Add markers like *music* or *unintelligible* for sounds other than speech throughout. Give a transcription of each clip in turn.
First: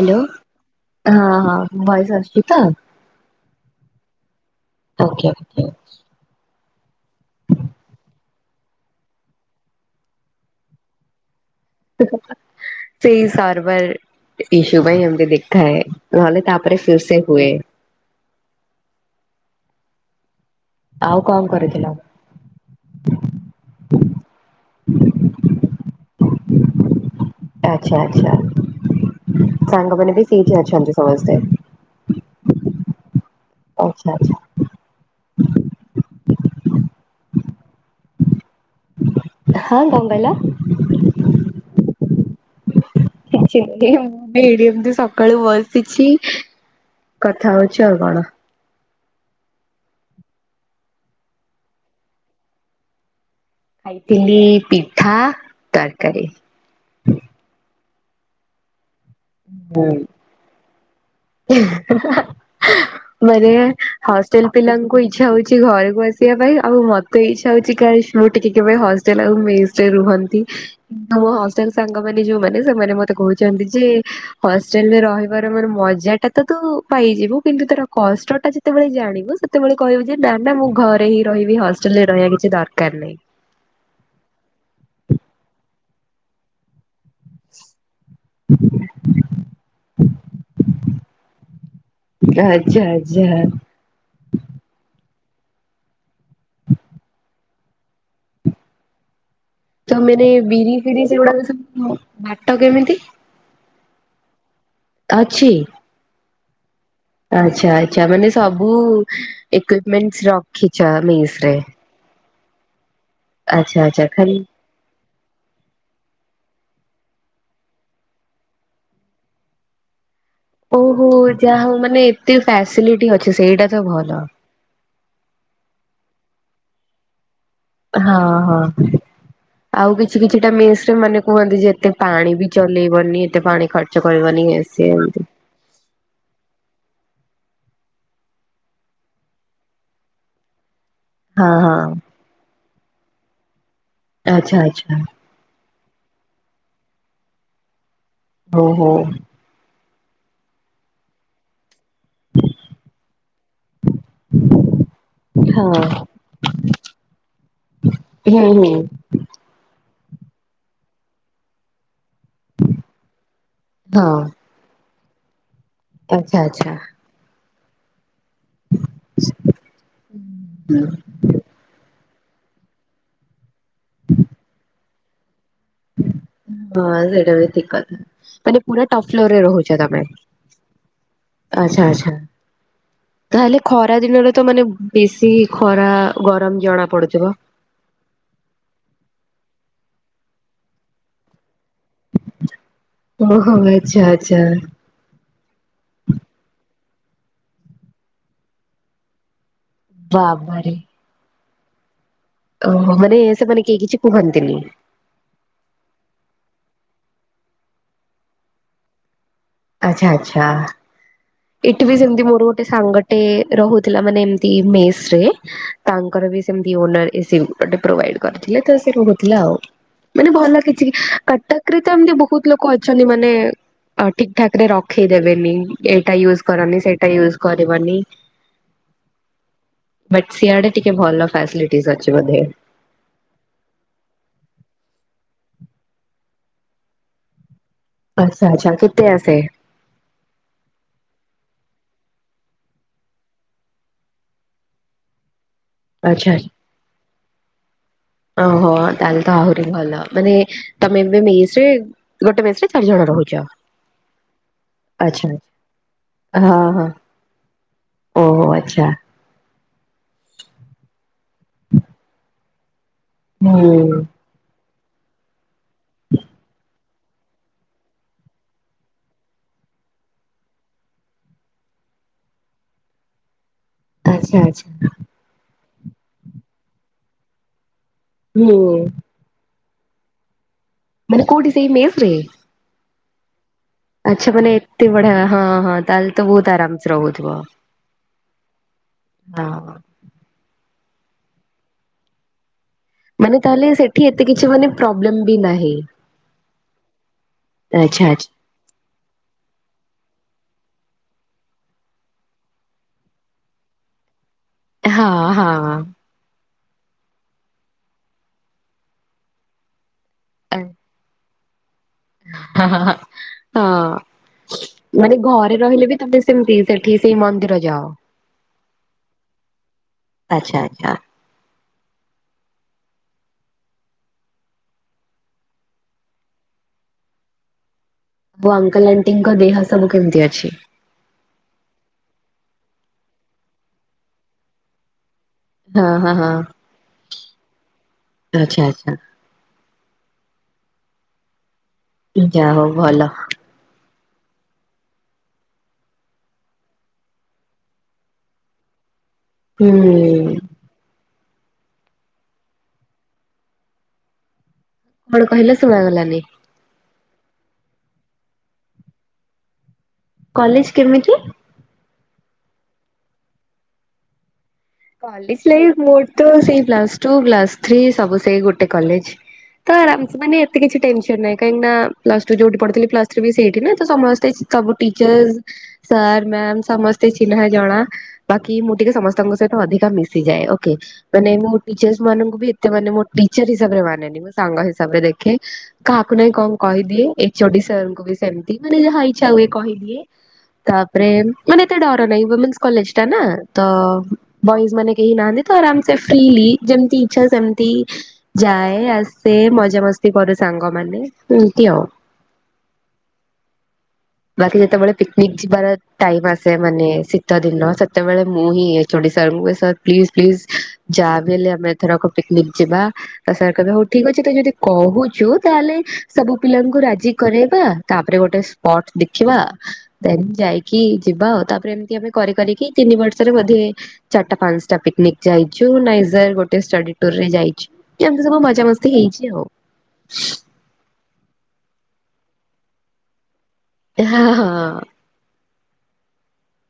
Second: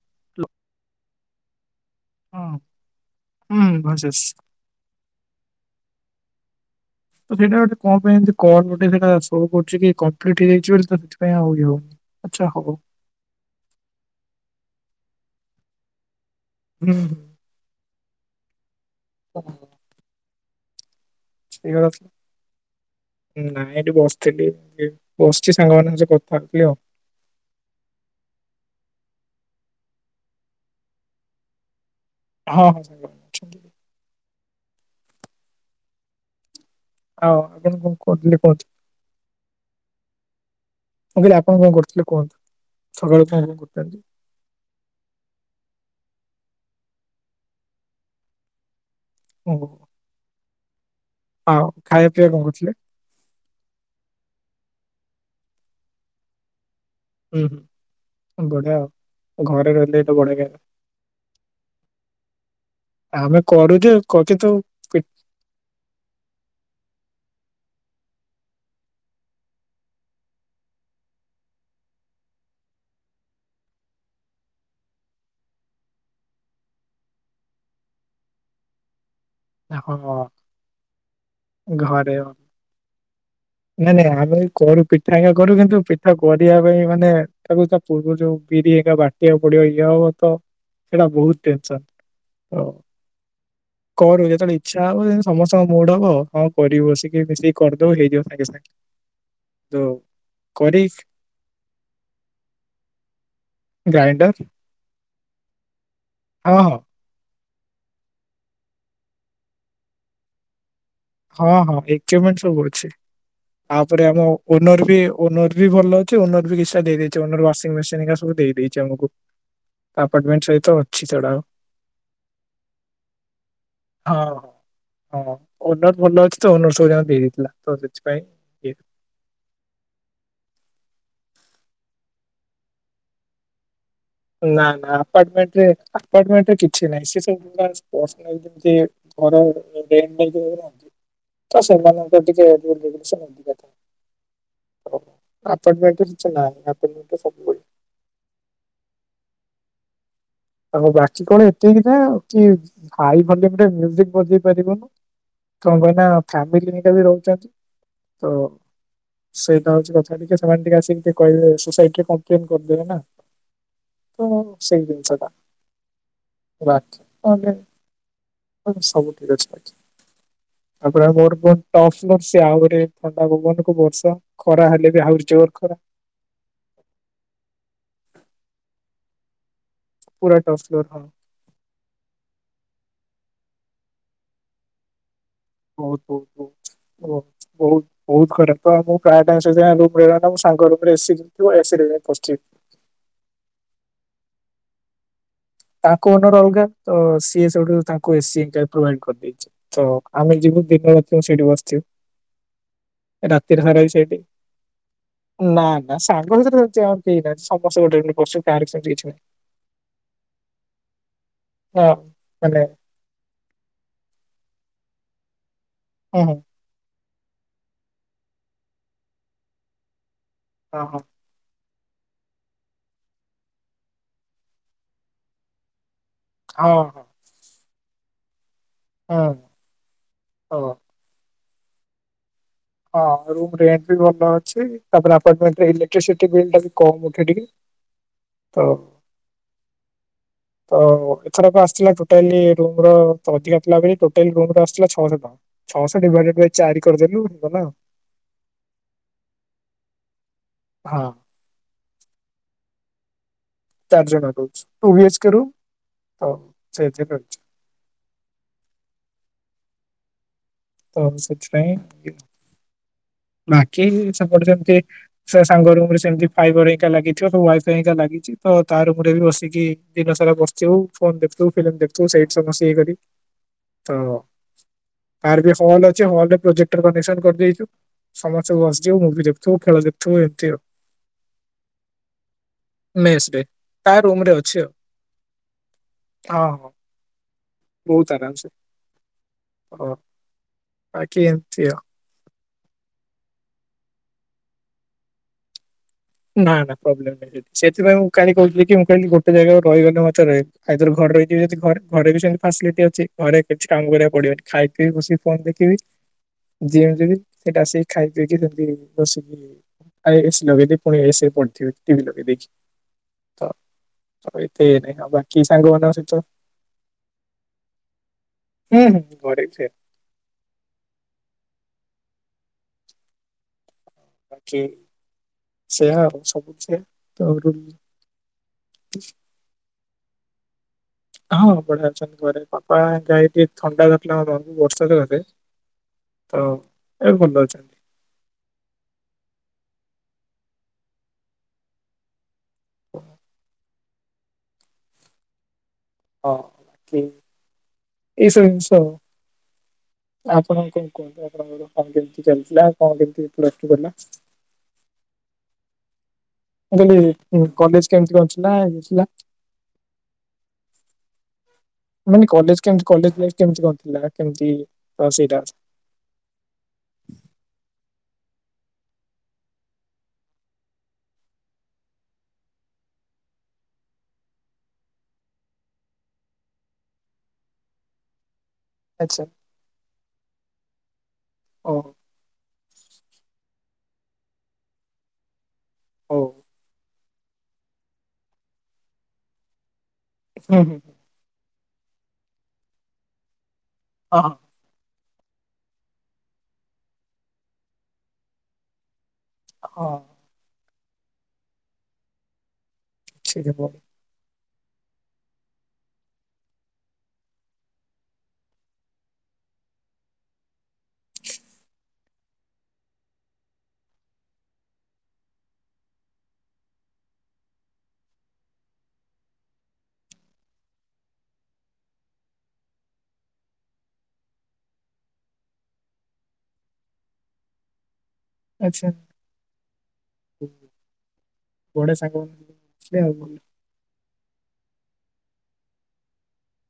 Hello. ହଁ ହଁ voice ଆସୁଚି ହଁ ତ? ହୁଁ ଭଏସ୍ ଆସୁଚି। Okay okay. ତ ସେଇଟା ଗୋଟେ ପାଇଁ ଏମିତି କଣ ଗୋଟେ ସେଇଟା ଶୋ କରୁଛି କି କଂପ୍ଲିଟ୍ ହେଇଯାଇଛି ବୋଲି ତ ସେଥିପାଇଁ ଆଉ ଇହ। ସେଇ ସର୍ରଭର ଇଶୁ ପାଇଁ ଏମିତି ଆମ ଦେଖାଏ। ନ ହେଲେ ତା ତାପରେ ହୁଁ ସେ ସେ ହୁଏ। ହଁ ଆଉ କଣ ସେଠଇ କ କରିଥିଲ? ଅଛ *unintelligible* ନାଇଁ ଏଇଠି ବସିଥିଲି ବସିଚି ସାଙ୍ଗମାନଙ୍କ ସହ କଥା ହଉଥିଲି ଆଉ। ଆଛା ଆଚ୍ଛା ସାଙ୍ଗମାନେ ବି ସେଇଠି ଅଛନ୍ତି ସମସ୍ତେ? ହଁ ହଁ *inaudible* ଆଛା ଆଛା। ହଉ ଆପଣଣ କହୁଥିଲି କହୁ *unintelligible* ହଁ କଣ କହିଲ? ମୁଁ କହିଲି ଆପଣ କଣ କରୁଥିଲେ କୁହନ୍ତୁ? ସକାଳୁ କଣ କଣ କରୁଥାନ୍ତି? ଆମେ ଏଇଠି ଏମିତି ସକାଳୁ ବସିଛି କଥା ହଉଛି ଆଉ କଣ? ଓହ। ଆଉ ଖାଇବା ପିଇବା କଣ କରୁଥିଲେ? ଖାଇଥିଲି ପିଠା ତରକାରୀ। ହୁଁ ହୁଁ ବଢିଆ ଆଉ ଘରେ ରହିଲେ ତ ବଢିଆ ଖା ଆମେ ମାରିଏ କରୁଛେ ହଷ୍ଟେଲ କିନ୍ତୁ ପିିଲାଙ୍କୁୁ ଇ ଇଛା ହଉଛି ଘରକୁ ଆସିବା ପାଇଁ ଆଉ ମତେ ଇଛା ହଉଛି କାସ ମୁଁ ଟିକେ କେବେ ହଷ୍ଟେଲ ଆଉ ମିସ୍ ରୁହନ୍ତି କିନ୍ତୁ ମୋ ହେଲ ସାଙ୍ଗମାନେ ଯୋଉମାନେ ସେମାନେ ମତେ କହୁଛନ୍ତି ଯେ ହଷ୍ଟେଲରେ ରହିବାର ମାନେ ମଜା ଏତେ ତୁ ପାଇଯିବ କିନ୍ତୁ ତାର କଷ୍ଟ ଟା ଯେତେବେଳେ ଜାଣିବୁ ସେ ସେତେବେଳେ କହିବୁ ଯେ ନା ହଁ ନା ମୁଁ ଘରେ ହିଁ ରହିବି ହଷ୍ଟେଲରେ ଘରେ ରହିବା କିଛି ଦରକାର ନାହିଁ। ନାଇଁ ନାଇଁ ଆମେ କରୁ ପିଠା ଆଜ୍ଞା କରୁ କିନ୍ତୁ ପିଠା କରିବା ପାଇଁ ମାନେ ତାକୁ ତା ପୂର୍ବରୁ ଯୋଉ ବିରି ହେକା ବାଟିବାକୁ ପଡିବ ଇଏ ହବ ତ ସେଇଟା ବହୁତ ଟେନସନ। ତ ଆଜ୍ଛା ଆଚ୍ଛା। କରୁ ଯେତେବେଳେ ଇଚ୍ଛା ହବ ସମସ୍ତଙ୍କ ମୁଡ ହବ ହଁ କରିବୁ ବସିକି ମିଶିକି କରିଦବ ହେଇଯିବ ସାଙ୍ଗେ ସାଙ୍ଗେ। ତ ତମାନେ ବିରି କରି ଫିରି ସେଗୁଡା ବାଟ କେମିତି? ଗ୍ରାଇଣ୍ଡର। ଅଛି? ହଁ ହଁ। ଆଛା ଆଛା ମାନେ ସବୁ ଇକ୍ପୁମେଣ୍ଟ ର ଖିଚ ମି ହଁ ହଁ ଇକୁମେଣ୍ଟ ସବୁ ଅଛି ଆଚ୍ଛା ଆଚ୍ଛା ତାପରେ ଆମ ଓ ଖାଲି ଓନର୍ ବି ଓନର୍ ବି ଭଲ ଅଛି ଓନର୍ ବି କିଛି ଟା ଦେଇଛି ୱାସିଙ୍ଗି ମେସିନା ସବୁ ଦେଇଛି ଆମକୁ। ଆପାର୍ଟମଣ୍ଟ। ଓହୋ ଯାହା ହଉ ମାନେ ଏତେ ଫାସିଲିଟି ଅଛି ସେଇଟା ତ ହଁ ଭଲ। ହଁ ହଁ ଓନର ଭଲ ଅଛି ତ ଓନର ସବୁ ଯାକ ଦେଇ ଦେଇଥିଲା। ତ ହଁ ସେଥିପାଇଁ ହଁ। ଇଏ। ଆଉ କିଛି କିଛିଟା ମେସ ରେ ମାନେ କୁହନ୍ତି ଯେ ଏତେ ପାଣି ବି ଚଲେଇବନି ଏତେ ପାଣି ଖ ଚ କରିବନି ଇଏ ସିଏ ଏମିତି। ବେଟ୍ର ଟ୍। ପମଣ୍ଟ କିଛି ନାହିଁ ସେବୁ *unintelligible* ଘର ରେନ୍ବନ୍ତି *unintelligible* ହଁ ତ ହଁ ସେମାନେଙ୍କର ଟିକେ ଦି ଦିନସ ଆଛା ଆଚ୍ଛା। ଆପାର୍ଟମେଣ୍ଟ ରେ କିଛି ନାହିଁ, ଆପାର୍ଟମେଣ୍ଟରେ ସବୁ ଓହୋ। ଆଉ ବାକି କଣ ଏତିକି ନା କି ହାଇ ଭଲ୍ୟୁରେ ମ୍ୟୁଜିକ ବଜେଇ ପାରିବ? ହଁ କଣ ପାଇଁ ନା ଫାମିଲିି ଦିଟା ବି ରହୁଛନ୍ତି ତ ହୁଁ ହୁଁ ସେଇଟା ହଉଛି କଥା ଟିକେ ସେମାନେ ଟିକେ ଆସିକି କହିବେ ସୋସାଇଟି ରେ କଣ ପ୍ରୋବ୍ଲେମ ନା ହଁ ତ ସେଇ ଜିନିଷ ଟା। ଆଚ୍ଛା ଆଚ୍ଛା ବାଛି ବି କଣଟେ ସବୁ ଠିକ ଅଛି ତାପରେ ଆଉ କଣ ଗୋଟେ କୁହନ୍ତୁ? ଟପସ୍ ଫ୍ଲୋର ସେ ଆହୁରି ଥଣ୍ଡା ପବନ କୁ ବର୍ଷା ଖରା ହେଲେ ବି ଆହୁରି ଜୋର ଖରା। ହଁ ସେଇଟା ବି ଠିକ କଥା ମାନେ ପୁରା ଟପ୍ ଫ୍ଲୋରରେ ରହୁ ଚ ତମେ? ପୁରା ଟପ୍ ଫ୍ଲୋର ହଁ ଆଛା ଆଚ୍ଛା, ତାହେଲେ ଖରା ଦିନରେ ତ ମାନେ ବେଶୀ ଖରା ବହୁତ ଗରମ ବହୁତ ଜଣା ବହୁତ ପଡୁଥିବ? ବହୁତ ବହୁତ ଖରାପ ତ ମୁଁ ପ୍ରାୟ ଟାଇମ ସେଥିପାଇଁ ମୁଁ ରୁମରେ ରହେନା ସାଙ୍ଗ ରୁମରେ ଏସିି ଲାଗିଥିବ ଏସି ରେ ଯାଇଁ ପଶିଯିବି। ଓହୋ ଆଚ୍ଛା ଆଚ୍ଛା। ତାଙ୍କ ଓନର୍ ଅଲଗା ତ ସିଏ ସେଇ ଠୁ ତାଙ୍କୁ ଏସି ପ୍ରୋଭାଇଡ କରିଦେଇଛି। ତ ଆମେ ଯିବୁ ବାବାରେ। ଦିନ ରାତିି ସେଇଠି ବସିଥିବୁ। ଓହୋ ମାନେ ସେମାନେ କେହି କିଛି କୁହନ୍ତିନି? ନା ନା ସାଙ୍ଗ ଭିତରେ ସେମିତି ଆମ କେହି ନାହିଁ ସମସ୍ତେ ଗୋଟେ ରୁମରେ ପଶିବୁ କାହାର ସେମିତି କିଛି ନାହିଁ। ଆଛା ଆଛା, ଏଠି ବି ହଁ ସେମତି ମୋର ମାନେ ଗୋଟେ ସାଙ୍ଗ ଗଟେ ରହୁଥିଲା ମାନେ ଏମତି ମେସ ରେ ହଁ ତାଙ୍କର ହଁ ବି ସେମତି ଓନର ଏସି ଗୋଟେ ପ୍ରୋଭାଇଡ କରିଥିଲେ ତ ସେ ରହୁଥିଲା ଆଉ ମାନେ ଭଲ କିଛି ହଁ କଟକ ରେତ ଏମତି ବହୁତ ଲୋକ ଅଛନ୍ତି ମାନେ ଅ ଠିକ ଠାକ ରେ ରଖେଇଦେବେନି ଏଇଟା ୟୁଜ ହଁ କରନି ହଁ ସେଇଟା ୟୁଜ କରିବନି। ହଁ। ବଟ ଓ ସିଆଡେ ଟିକେ ଭଲ ଫ୍ୟାଶିଲିଟିଜ ଅଛି ବୋଧେ। ହଁ ରୁମ୍ ରେଣ୍ଟ ବି ଭଲ ଅଛି ତାପରେ ଆପାର୍ଟମେଣ୍ଟରେ ଇଲେକ୍ଟ୍ରିସିଟି ବିଲଟା ବି କମ ଉଠୁଚି। ଆଚ୍ଛା ଆଚ୍ଛା କେତେ ଆସେ? ତ ଏଥରକ ଆସିଥିଲା ଟୋଟାଲି ରୁମର ଅଧିକା ଥିଲା ବୋଲି ଟୋଟାଲି ରୁମର ଆସିଥିଲା ଛଅଶହ ଟଙ୍କା। ଛଅଶହ ଆଚ୍ଛା ଡିଭାଇଡେଡ ବାଇ ଚାରି କରିଦେଲୁ ଗଲା ଆଉ। ଓହୋ ତାହେଲେ ତ ଆହୁରି ଭଲ ମାନେ ହଁ ତମେ ଏବେ ମେସ ରେ ଗୋଟେ ମେସରେ ଚାରି ଜଣ ରହୁଛ? ଚାରି ଜଣ ରହୁଚୁ, ପ୍ରୋଭିଏସ୍ ଆଚ୍ଛା କରୁ ଆଉ ହଁ ହଁ ସେଥିରେ ରହୁଛି। ଓହୋ ଆଚ୍ଛା। ତ ସେଥିପାଇଁ ବାକି ହୁଁ ସବୁଠି ଯେମତି ସେ ସାଙ୍ଗ ରୁମ ରେ ସେମିତି ଫାଇବର ହେରିକା ଲାଗିଥିବ ୱାଇଫାଇ ଲାଗିଛି ତ ତା ରୁମ ରେ ବି ବସିକି ଦିନ ସାରା ବସ ଥିବୁ, ଫୋନ ଦେଖୁୁଥିବୁ, ଫିଲିମ୍ ଦେଖୁଥିବୁ ସେଇଠି ସବୁ ବସି ଇଏ କରି। ହ *inaudible* ତ ତାର ବି ହଲ ଅଛି ହଲରେ ପ୍ରୋଜେକ୍ଟର କନେକସନ କରିଦେଇଛୁ। ସମସ୍ତେ ହୁଁ ବସିଯିବୁ ମୁଭି ଦେଖୁଥିବୁ ଖେଳ ଦେଖୁଥିବୁ ଏମିତି ଆଉ। ମାନେ କଉଠି ସେଇ ମେସରେ? ମେସ୍ ରେ। ତା ରୁମ ଆଚ୍ଛା ରେ ମାନେ ଅଛି ଆଉ ଏତେ ବଢିଆ ହଁ ହଁ ତାହେଲେ ତ ବହୁତ ହଁ ହଁ ଆରାମସେ ରହୁଥିବ। ବହୁତ ଆରାମସେ ହଁ ଅ, ବାକି ଏମତି ଓ। ମାନେ ତାହେଲେ ସେଠି ଏତେ କିଛି ମାନେ ପ୍ରୋବ୍ଲେମ୍ ବି ନାହିଁ? ନା ନା ପ୍ରୋବ୍ଲେମ୍ ନାହିଁ ସେଠି, ସେଥିପାଇଁ ଆଚ୍ଛା ମୁଁ କାଲି ଆଚ୍ଛା କହିଥିଲି କି ମୁଁ କିହିଲି ଗୋଟେ ଜାଗା ରହିଗଲେ ମୋତେ ରହି ଆଇଦର ଘରେ ରହିଯିବେ ଯଦି ଘରେ, ଘରେ ବି ସେମିତି ଫାସିଲିଟି ଅଛି ଘରେ କିଛି କାମ କରିବାକୁ ପଡିବନି। ଖାଇ କି ବସି ହଁ ଫୋନ୍ ହଁ ଦେଖିବି। ଯେମିତି କି ସେଟା ଆସିକି ଖାଇ ପିଇକି ସେମତି ବସିକି ଆଉ ଏସି ଏ ଲଗେଇ ଦେଇ ପୁଣି ଏସି ରେ ପଡଥିବି ଟିଭି ଲଗେଇ ଦେଖି। ହଁ ହଁ ହଁ ତ ହଁ ସହ ଏତେ ଇଏ ନାଇଁନା ଆଉ ମାନେ ବାକିି ଘରେ ରହିଲେ ସାଙ୍ଗମାନଙ୍କ ବି ତମେ ସହିତ ସେମିତି ସେଠି ସେଇ ମନ୍ଦିର ଯାଅ ଉଁ, ହୁଁ। ଆଚ୍ଛା, ଆଚ୍ଛା। ବାକି ସେହା ଆଉ ସବୁ ସେ ତ ରୁ *inaudible* ଓ ଅଙ୍କଲ୍ ଆଣ୍ଟିଙ୍କ ଦେହ ସବୁ କେମିତି ଅଛି? ହଁ ବଢିଆ ଅଛନ୍ତି ଘରେ, ବାପା ଏଇ ଟିକେ ଥଣ୍ଡା ଧରିଥିଲା ବାପାଙ୍କୁ ବର୍ଷା *unintelligible* ରେ ହଁ, ହଁ, ହଁ ଅଛନ୍ତି ଆଚ୍ଛା, ଆଚ୍ଛା। ଯା ହଉ ଭଲ। ହଁ କି ଏଇସବୁ ସ ହୁଁ। ଆପଣ ଆଉ କଣ କୁହନ୍ତୁ, ଆପଣଙ୍କର କଣ କେମିତି ଚାଲିଚି ଆଉ କଣ କେମିତି ପ୍ଲସ୍ ଟୁ କଟିଲା? କଣ କହିଲେ ଶୁଣାଗଲାନି? ମୁଁ କହିଲି ଉଁ, କଲେଜ୍ କେମିତି କଣ ଥିଲା ଇଏ ଥିଲା? କଲେଜ୍ କେମିତି? ମାନେ କଲେଜ୍ କେମତି କଲେଜ୍ ଲାଇଫ୍ କେମତି କଣ ଥିଲା କେମତି? କଲେଜ୍ ଲାଇଫ୍ ମୋର ତ ସେଇ ପ୍ଲସ୍ ଟୁ ପ୍ଲସ୍ ଥ୍ରୀ ସବୁ ସେଇ ଗୋଟେ କଲେଜ୍। ତ ଆରାମସେ ମାନ ଏତେ କିଛି ଟେନସନ୍ ନାହିଁ, କାହିଁକି ନା ପ୍ଲସ୍ ଟୁ ଯୋଉଠି ପଢିଥିଲି ପ୍ଲସ୍ ଥ୍ରୀ ବି ସେଇଠି ନା ତ ସମସ୍ତେ ଚି ସବୁ ଟିଚର୍ ସାର୍ ମ୍ୟାମ୍ ସମସ୍ତେ ଚିହ୍ନା ଜଣା ବାକି ମୁଁ ଟିକେ ଆଚ୍ଛା ସମସ୍ତଙ୍କ ସହିତ ଅଧିକା ମିଶିଯାଏ ଓକେ। ମାନେ ମୁଁ ଓହୋ ଟିଚର୍ସ ମାନଙ୍କୁ ବି ଏତେ ମାନେ ମୋ ଟିଚର୍ ହିସାବରେ ମାନେନି ମୁଁ ସାଙ୍ଗ ହିସାବରେ ଦେଖେ। କାହାକୁ ହଉ ନାଇଁ କଣ କହିଦିଏ ଏଚଓଡି ସାର୍ ଙ୍କୁ ବି ସେମିତି ମାନେ ଯାହା ଇଚ୍ଛା ହୁଏ କହିଦିଏ। ହୁଁ ହୁଁ ତାପରେ ମାନେ ଏତେ ଡର ନାଇଁ ୱିମେନ୍ସ କଲେଜ୍ ଟା ନା ତ ହଁ ବଏଜ୍ ମାନେ କେହି ନାହାନ୍ତି ତ ଆରାମସେ ଫ୍ରିଲି ଯେମତି ଇଛା ରେ ସେମତି ଯାଏ ଆସ ସେ ହଁ ହଁ ମଜାମସ୍ତି କରୁ ସାଙ୍ଗମାନେ ଏମତି ଆଉ। ସେଇଠି ବ ବାକି ଯେତେବେଳେ ପିକନିକ ଯିବାର ଟାଇମ୍ ଆସେ ମାନେ ଶୀତ ଦିନ ସେତେବେଳେ ମୁଁ ହିଁ ଏ ଚଡି ସାର୍ ଙ୍କୁ ଏ ସାର୍ ପ୍ଲିଜ୍ ପ୍ଲିସ୍ ଯାହାବି ହେଲେ ଆମେ ଏଥରକ ପିକନିକ ଯିବା। ତ ସାର୍ କହିବେ ହଉ ଠିକ ଅଛି, ତୁ ଯଦି କହୁଛୁ ତାହେଲେ ସବୁ ପିଲାଙ୍କୁ ରାଜି କରେଇବା। ତାପରେ ଗୋଟେ ସ୍ପଟ୍ ଦେଖିବା। ଦେନ୍ ଯାଇକି ଯିବା ଆଉ ତାପରେ ଏମିତି ଆମେ କରି କରିିକି ତିନି ବର୍ଷରେ ବୋଧେ ଏ ଚାଟା ପାନ୍ସଟା ପିକନିକ୍ ଯାଇଛୁ, ନାଇଜର ଗୋଟେ ଷ୍ଟୋଡି ଟୁର୍ ରେ ଯାଇ ଛୁ, ଏମିତି ସବୁ ମଜା ଆଚ୍ଛା ମସ୍ତି ହେଇଛି ଆଉ। *unintelligible* ସାଙ୍ଗ *inaudible* ହଁ, ହଁ।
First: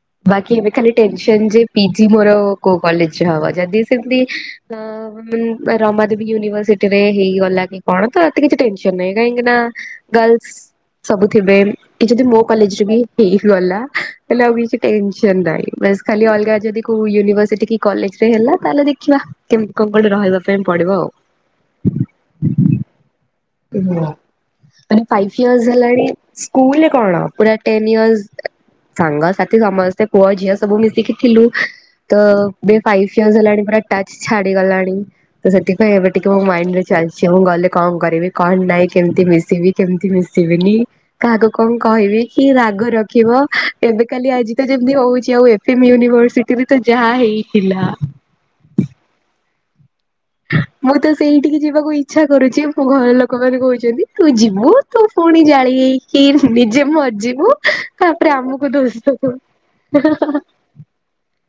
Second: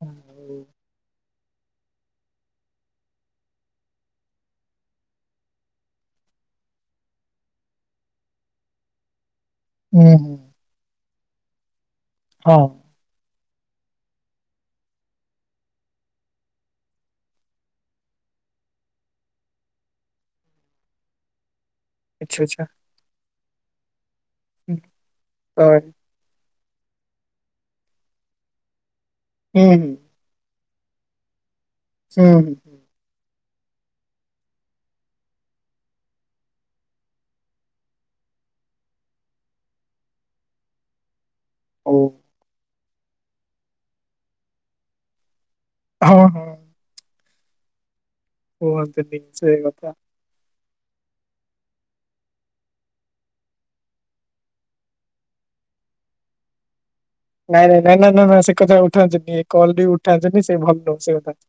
ହୁଁ ବାକି ଏବେ ଖାଲି ଟେନସନ୍ ଯେ ପିଜି ମୋର କୋଉ କଲେଜ୍ ରେ ହବ, ଯଦି ସେମତି *unintelligible* *unintelligible* ତ ରମାଦେବୀ ୟୁନିଭର୍ସିଟି ରେ ହେଇଗଲା କି କଣ ତ ଏତେ କିଛି ଟେନସନ୍ ନାହିଁ, କାହିଁକି ନା ହୁଁ ଗର୍ଲସ୍ ସବୁ ଥିବେ ଯଦି ମୋ ହଁ କଲେଜେରେ ବି। ହେଇି ଗଲା ହେଲେ ଆଉ କିଛି ଟେନେସନ୍ ନାହିଁ ବାସ୍ ଖାଲି ଅଲଗା ଯଦିି କୋଉ ଇନ୍ ଭରସିଟି କି କଲେଜରେ ହେଲା ତାହଲେ ଦେଖିବା। କେମିତି କୋଉ ପଟେ ରହିବା ପାଇଁ ପଡିବ ଆଉ। ଆଛା ଆଛା। ମାନେ ଫାଇପ୍ ଇୟର୍ସ ସରି ହେଲାଣି। ସ୍କୁଲ କଣ ପୁରା ଟେନ୍ ଇୟର୍ସ ସାଙ୍ଗ ହୁଁ ସାଥି ହୁଁ ସମସ୍ତ। ସେ ପୁଅ ଝିଅ ସବୁ ମିଶିକି ଥିଲୁ ହୁଁ ତଭେ ହୁଁ ଫାଇଭ୍ ଇୟର୍ସ ହେଲାଣି ପୁରା ଟଚ୍ ଛାଡିଗଲାଣି। ତ ସେଥିପାଇଁ ଏବେ ଟିକେ ମୋ ମାଇଣ୍ଡି ରେ ଚାଲିଛି ମୁଁ ଗଲେ କଣ କରିବି? କଣ ନାଇଁ କେମିତି ମିଶିବି କେମିତି ମିଶିବିନି କାହାକୁ କଣ ଓ କହିବି? କି ରାଗ ରଖିବ, ଏବେ କାଲି ଆଜି ତ ଯେମିତି ହଉଛି ଆଉ ଏଫ୍ ଏମ୍ ହଁ ହଁ ୟୁନିଭର୍ସିଟି ବି ତ ଯାହା ହେଇଥିଲା। କୁହନ୍ତୁନି ସେ କଥା। ମୁଁ ତ ସେଇଠିକି ଯିବାକୁ ଇଚ୍ଛା କରୁଛି, ମୋ ଘର ଲୋକମାନେ କହୁଛନ୍ତି ତୁ ଯିବୁ। ତତ ପୁଣି ଜାଳି ହେଇକି ନିଜେ ମରିଯିବି। ନାଇଁ ନାଇଁ ନାଇଁ ନା ନା ସେ କଥା ଉଠାନ୍ତିନି ଏ କଲ୍ ରେ ବି ଉଠାନ୍ତୁନି ସେ ଭଲ ନୁହଁ ସେ କଥା।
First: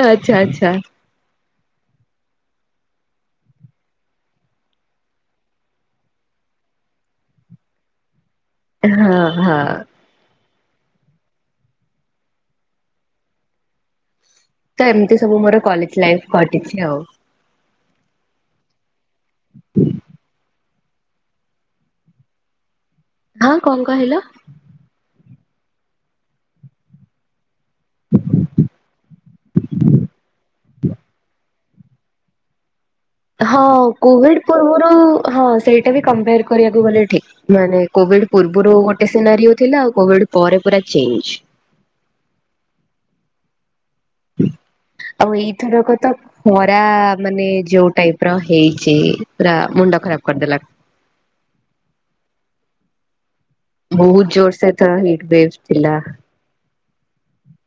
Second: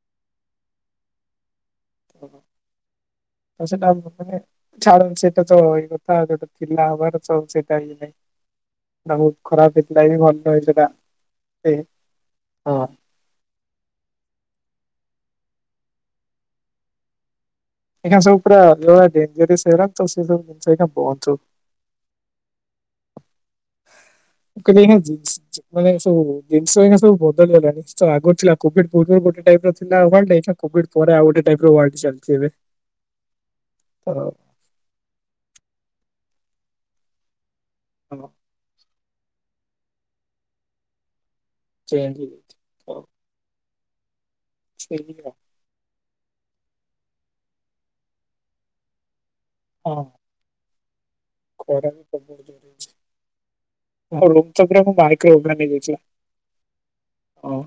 ତ ଆଚ୍ଛା ଆଚ୍ଛା। ଓ ସେଟା ପ୍ରଥମେ ଛାଡନ୍ତୁ ସେଇଟା ତ ଏଇ କଥା ଯଉଟା ଥିଲା ହବାର ତ ସେଇଟା ଇଏ ନାଇଁ। ହଁ ବହୁତ୍ ହଁ ଖରାପ ହେଇଥିଲା କି ଭଲ ହେଇଥିଲା ସେ ହଁ। ତ ଏମିତି ସବୁ ମୋର କଲେଜ୍ ଲାଇଫ୍ କଟିଛି ଆଉ। ଆଜ୍ଞା ସବୁ ପୁରା ଯେଭେଳେୟା ଡେଞ୍ଜରୀୟସ୍ ସେଗୁଡା ତ ସେ ସବୁ ଜିନିଷ ପହଞ୍ଚୁ। ଆଁ କଣ କହିଲ? ମୁଁ କହିଲି ମାନେ ସବୁ ଜିନିଷ ଏଇନା ସବୁ ବଦଳିଗଲାଣି ତ ଆଗରୁ ଥିଲା। ବଟ୍ କୋଭିଡ ପୁର୍ବରୁ ଗୋଟେ ଟାଇପ୍ ର ଥିଲା ୱର୍ଲ୍ଡ ଏଇନା କୋଭିଡ୍ ପରେ ଆଉ ଗୋଟେ ଟାଇପ୍ ର ୱାର୍ଡ ଚାଲିଛି ଏବେ। *inaudible* ହଁ ତ କୋଭିଡ୍ ପୂର୍ବରୁ ହଁ ସେଇଟା ବି କମ୍ପାୟାର୍ କରିବାକୁ ଗଲେ ଠିକ୍ ମାନେ। କୋଭିଡ୍ ହଁ ପୂର୍ବରୁ ଗୋଟେ ସିନାରିଉ ଥିଲା ଆଉ କୋଭିଡ୍ ପରେ ପୁରା ଚେଞ୍ଜେ। ଚେଞ୍ଜେ ହେଇଯାଇଚି। ସେଇ ଆଉ ଏଇଥର କ ତ ଖରା ମାନେ ଯୋଉ ଟାଇପ୍ ର ହେଇଚି। ପୁରା ମୁଣ୍ଡ ଆଉ ହଁ ଖରାପ୍ କରିଦେଲା। ଖରା ବି ପ୍ରବଳ ଜୋର୍ ରେ ହେଉଚି। ବହୁତ ଆଉ ଲୋକଟା ଜୋରସେ ପୁରା ଏଥର ମୋ ହିଟ୍ ବାଇକ୍ ରେ ୱେଭ ଓଭ୍ରାନ୍ ଥିଲା। ହେଇଯାଇଛି ଓ।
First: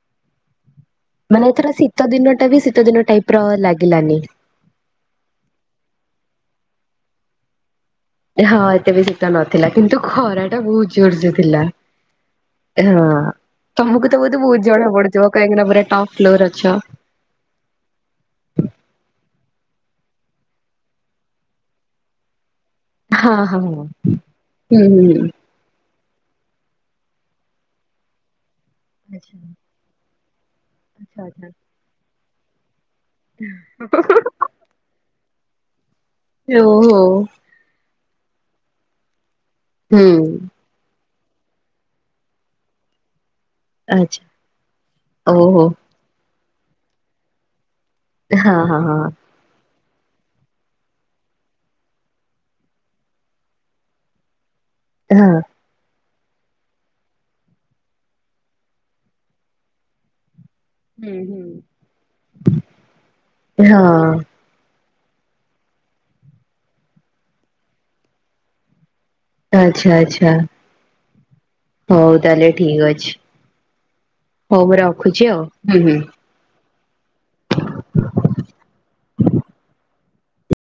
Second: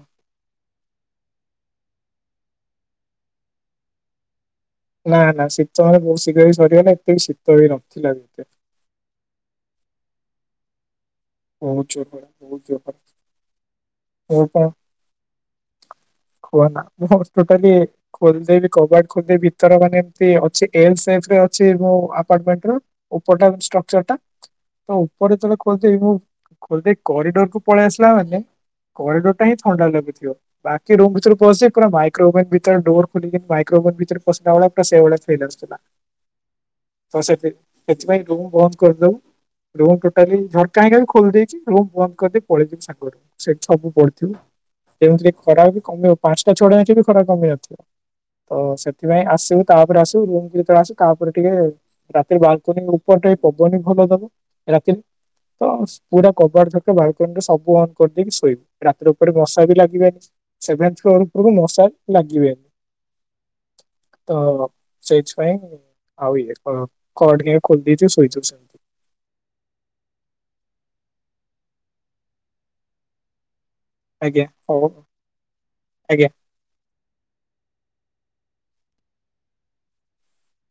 ମାନେ ଏଥର ଶୀତ ଦିନଟା ବି ଶୀତ ଦିନ ଟାଇପ୍ ର ଲାଗିଲାନି। ନା ନା ଶୀତ ମାନେ ବହୁତ ଶୀଘ୍ର ବି ସରିଗଲା ଏତେ ବି ଶୀତ ଶୀତ ବି ନଥିଲା ବି। ହଁ ଏତେ ବି ଶୀତ ନଥିଲା କିନ୍ତୁ ଖରା ଟା ବହୁତ ଜୋର୍ ଜୋର୍। ବହୁତ୍ ଜୋର୍ ଖରା। ବହୁତ ଜୋର ହଁ ଖରା ତମକୁ ତ ବୋଧେ ମୋର ବହୁତ କଣ ଜଣା ପଡୁଥିବ କାହିଁକିନା ପୁରା ଟପ୍ ଫ୍ଲୋର୍ ରେ ଅଛ। କୁହନା ମୁଁ ଟୋଟାଲି ଖୋଲିଦେବି କବାଟ ଖୋଲିଦେବି ଭିତର ମାନେଏମିତି ଅଛି ଏଲ୍ ସାଇଜ୍ ର ଅଛି ମୋ ଅପାର୍ଟମେଣ୍ଟେ ର। ହଁ ଉପରଟା ହଁ ହେଉଛି ହଁ। ଷ୍ଟ୍ରକ୍ଚର୍ ଟା ହୁଁ ତ ହୁଁ। ଉପରେ ଯେତେବେଳେ ଖେ କରୁଥିବି ମୁଁ ଖୋଲିଦେଇ କରିଡର୍ କୁ ପଳେଇ ଆସିଲା ମାନେ କରିଡର୍ ଟା ହିଁ ଆଚ୍ଛା ଥଣ୍ଡା ଲାଗୁଥିବ। ବାକି ରୁମ୍ ଭିତରକୁ ଆଚ୍ଛା। ପସିଯାଇ ପୁରା ମାଇକ୍ରୋ ଓଭନ୍ ଭିତରେ ଡେର୍ ଖୋଲି ଯେମିତି ମାଇକ୍ରୋଓଭନ୍ ଭିତରେ ପଶି। ସେତେବେଳେ ପୁରା ସେ ଭଳିଆ ଫିଲ୍ ଆସୁଥିଲା ଓହୋ ତ ସେଥି ସେଥିପାଇଁ ରୁମ୍ ବନ୍ଦ କରିଦଉ ରୁମ୍ ହୁଁ ଟୋଟାଲି ଝରକା ହିଁ ଖାଲି ଖୋ ଖୋଲି ଦେଇଛି ଏବଂ ବନ୍ଦ କରିଦେଇ ପଳେଇଥିଲି ସାଙ୍ଗ ଘରକୁ? ସେଠି ସବୁ ଆଚ୍ଛା ପଡିଥିବୁ ଯେମିତିକୁ ଓହୋ ଖରା କମିବ ପାଞ୍ଚଟା ଛଅ ଟା ଯାଏଁ ବି ଖରା କମିବାର ନାଇ। ହଁ ତ ହଁ ହଁ ସେଥିପାଇଁ ଆସିବୁ ତାପରେ ଆସିବୁ ରୁମକୁ ଯେତେବେଳେ ଆସୁ ତାପରେ ଟିକେ ରାତିରେ ବାଲ୍କୁନି ଉପରଟା ବି ପବନ ଭଲ ଦବ ରାତିରେ ହଁ। ତ ପୁରା କବାଟ ଝରକା ବାଲ୍କନିରେ ସବୁ ଅନ୍ କରିଦେଇକି ଶୋଇବୁ ରାତିରେ ଉପରେ ମଶା ବି ଲାଗିବନି। ସେଭେନ୍ଥ ହୁଁ ଫ୍ଲୋର ହୁଁ। ଉପରକୁ ମଶା ଲାଗିବେନି ହଁ ତ ସେଇଥି ପାଇଁ ଆଉ ଇଏ କବାଟ ଖୋଲିଦେଇଛି ଶୋଇଛୁ ସେମତି। ତ ଆଚ୍ଛା ଆଚ୍ଛା ହଉ ତାହେଲେ ଠିକ ଅଛି। ହଉ ମୁଁ ରଖୁଛି ଆଉ ହୁଁ ହୁଁ। ଆଜ୍ଞା। ଘନ୍ ଘନ୍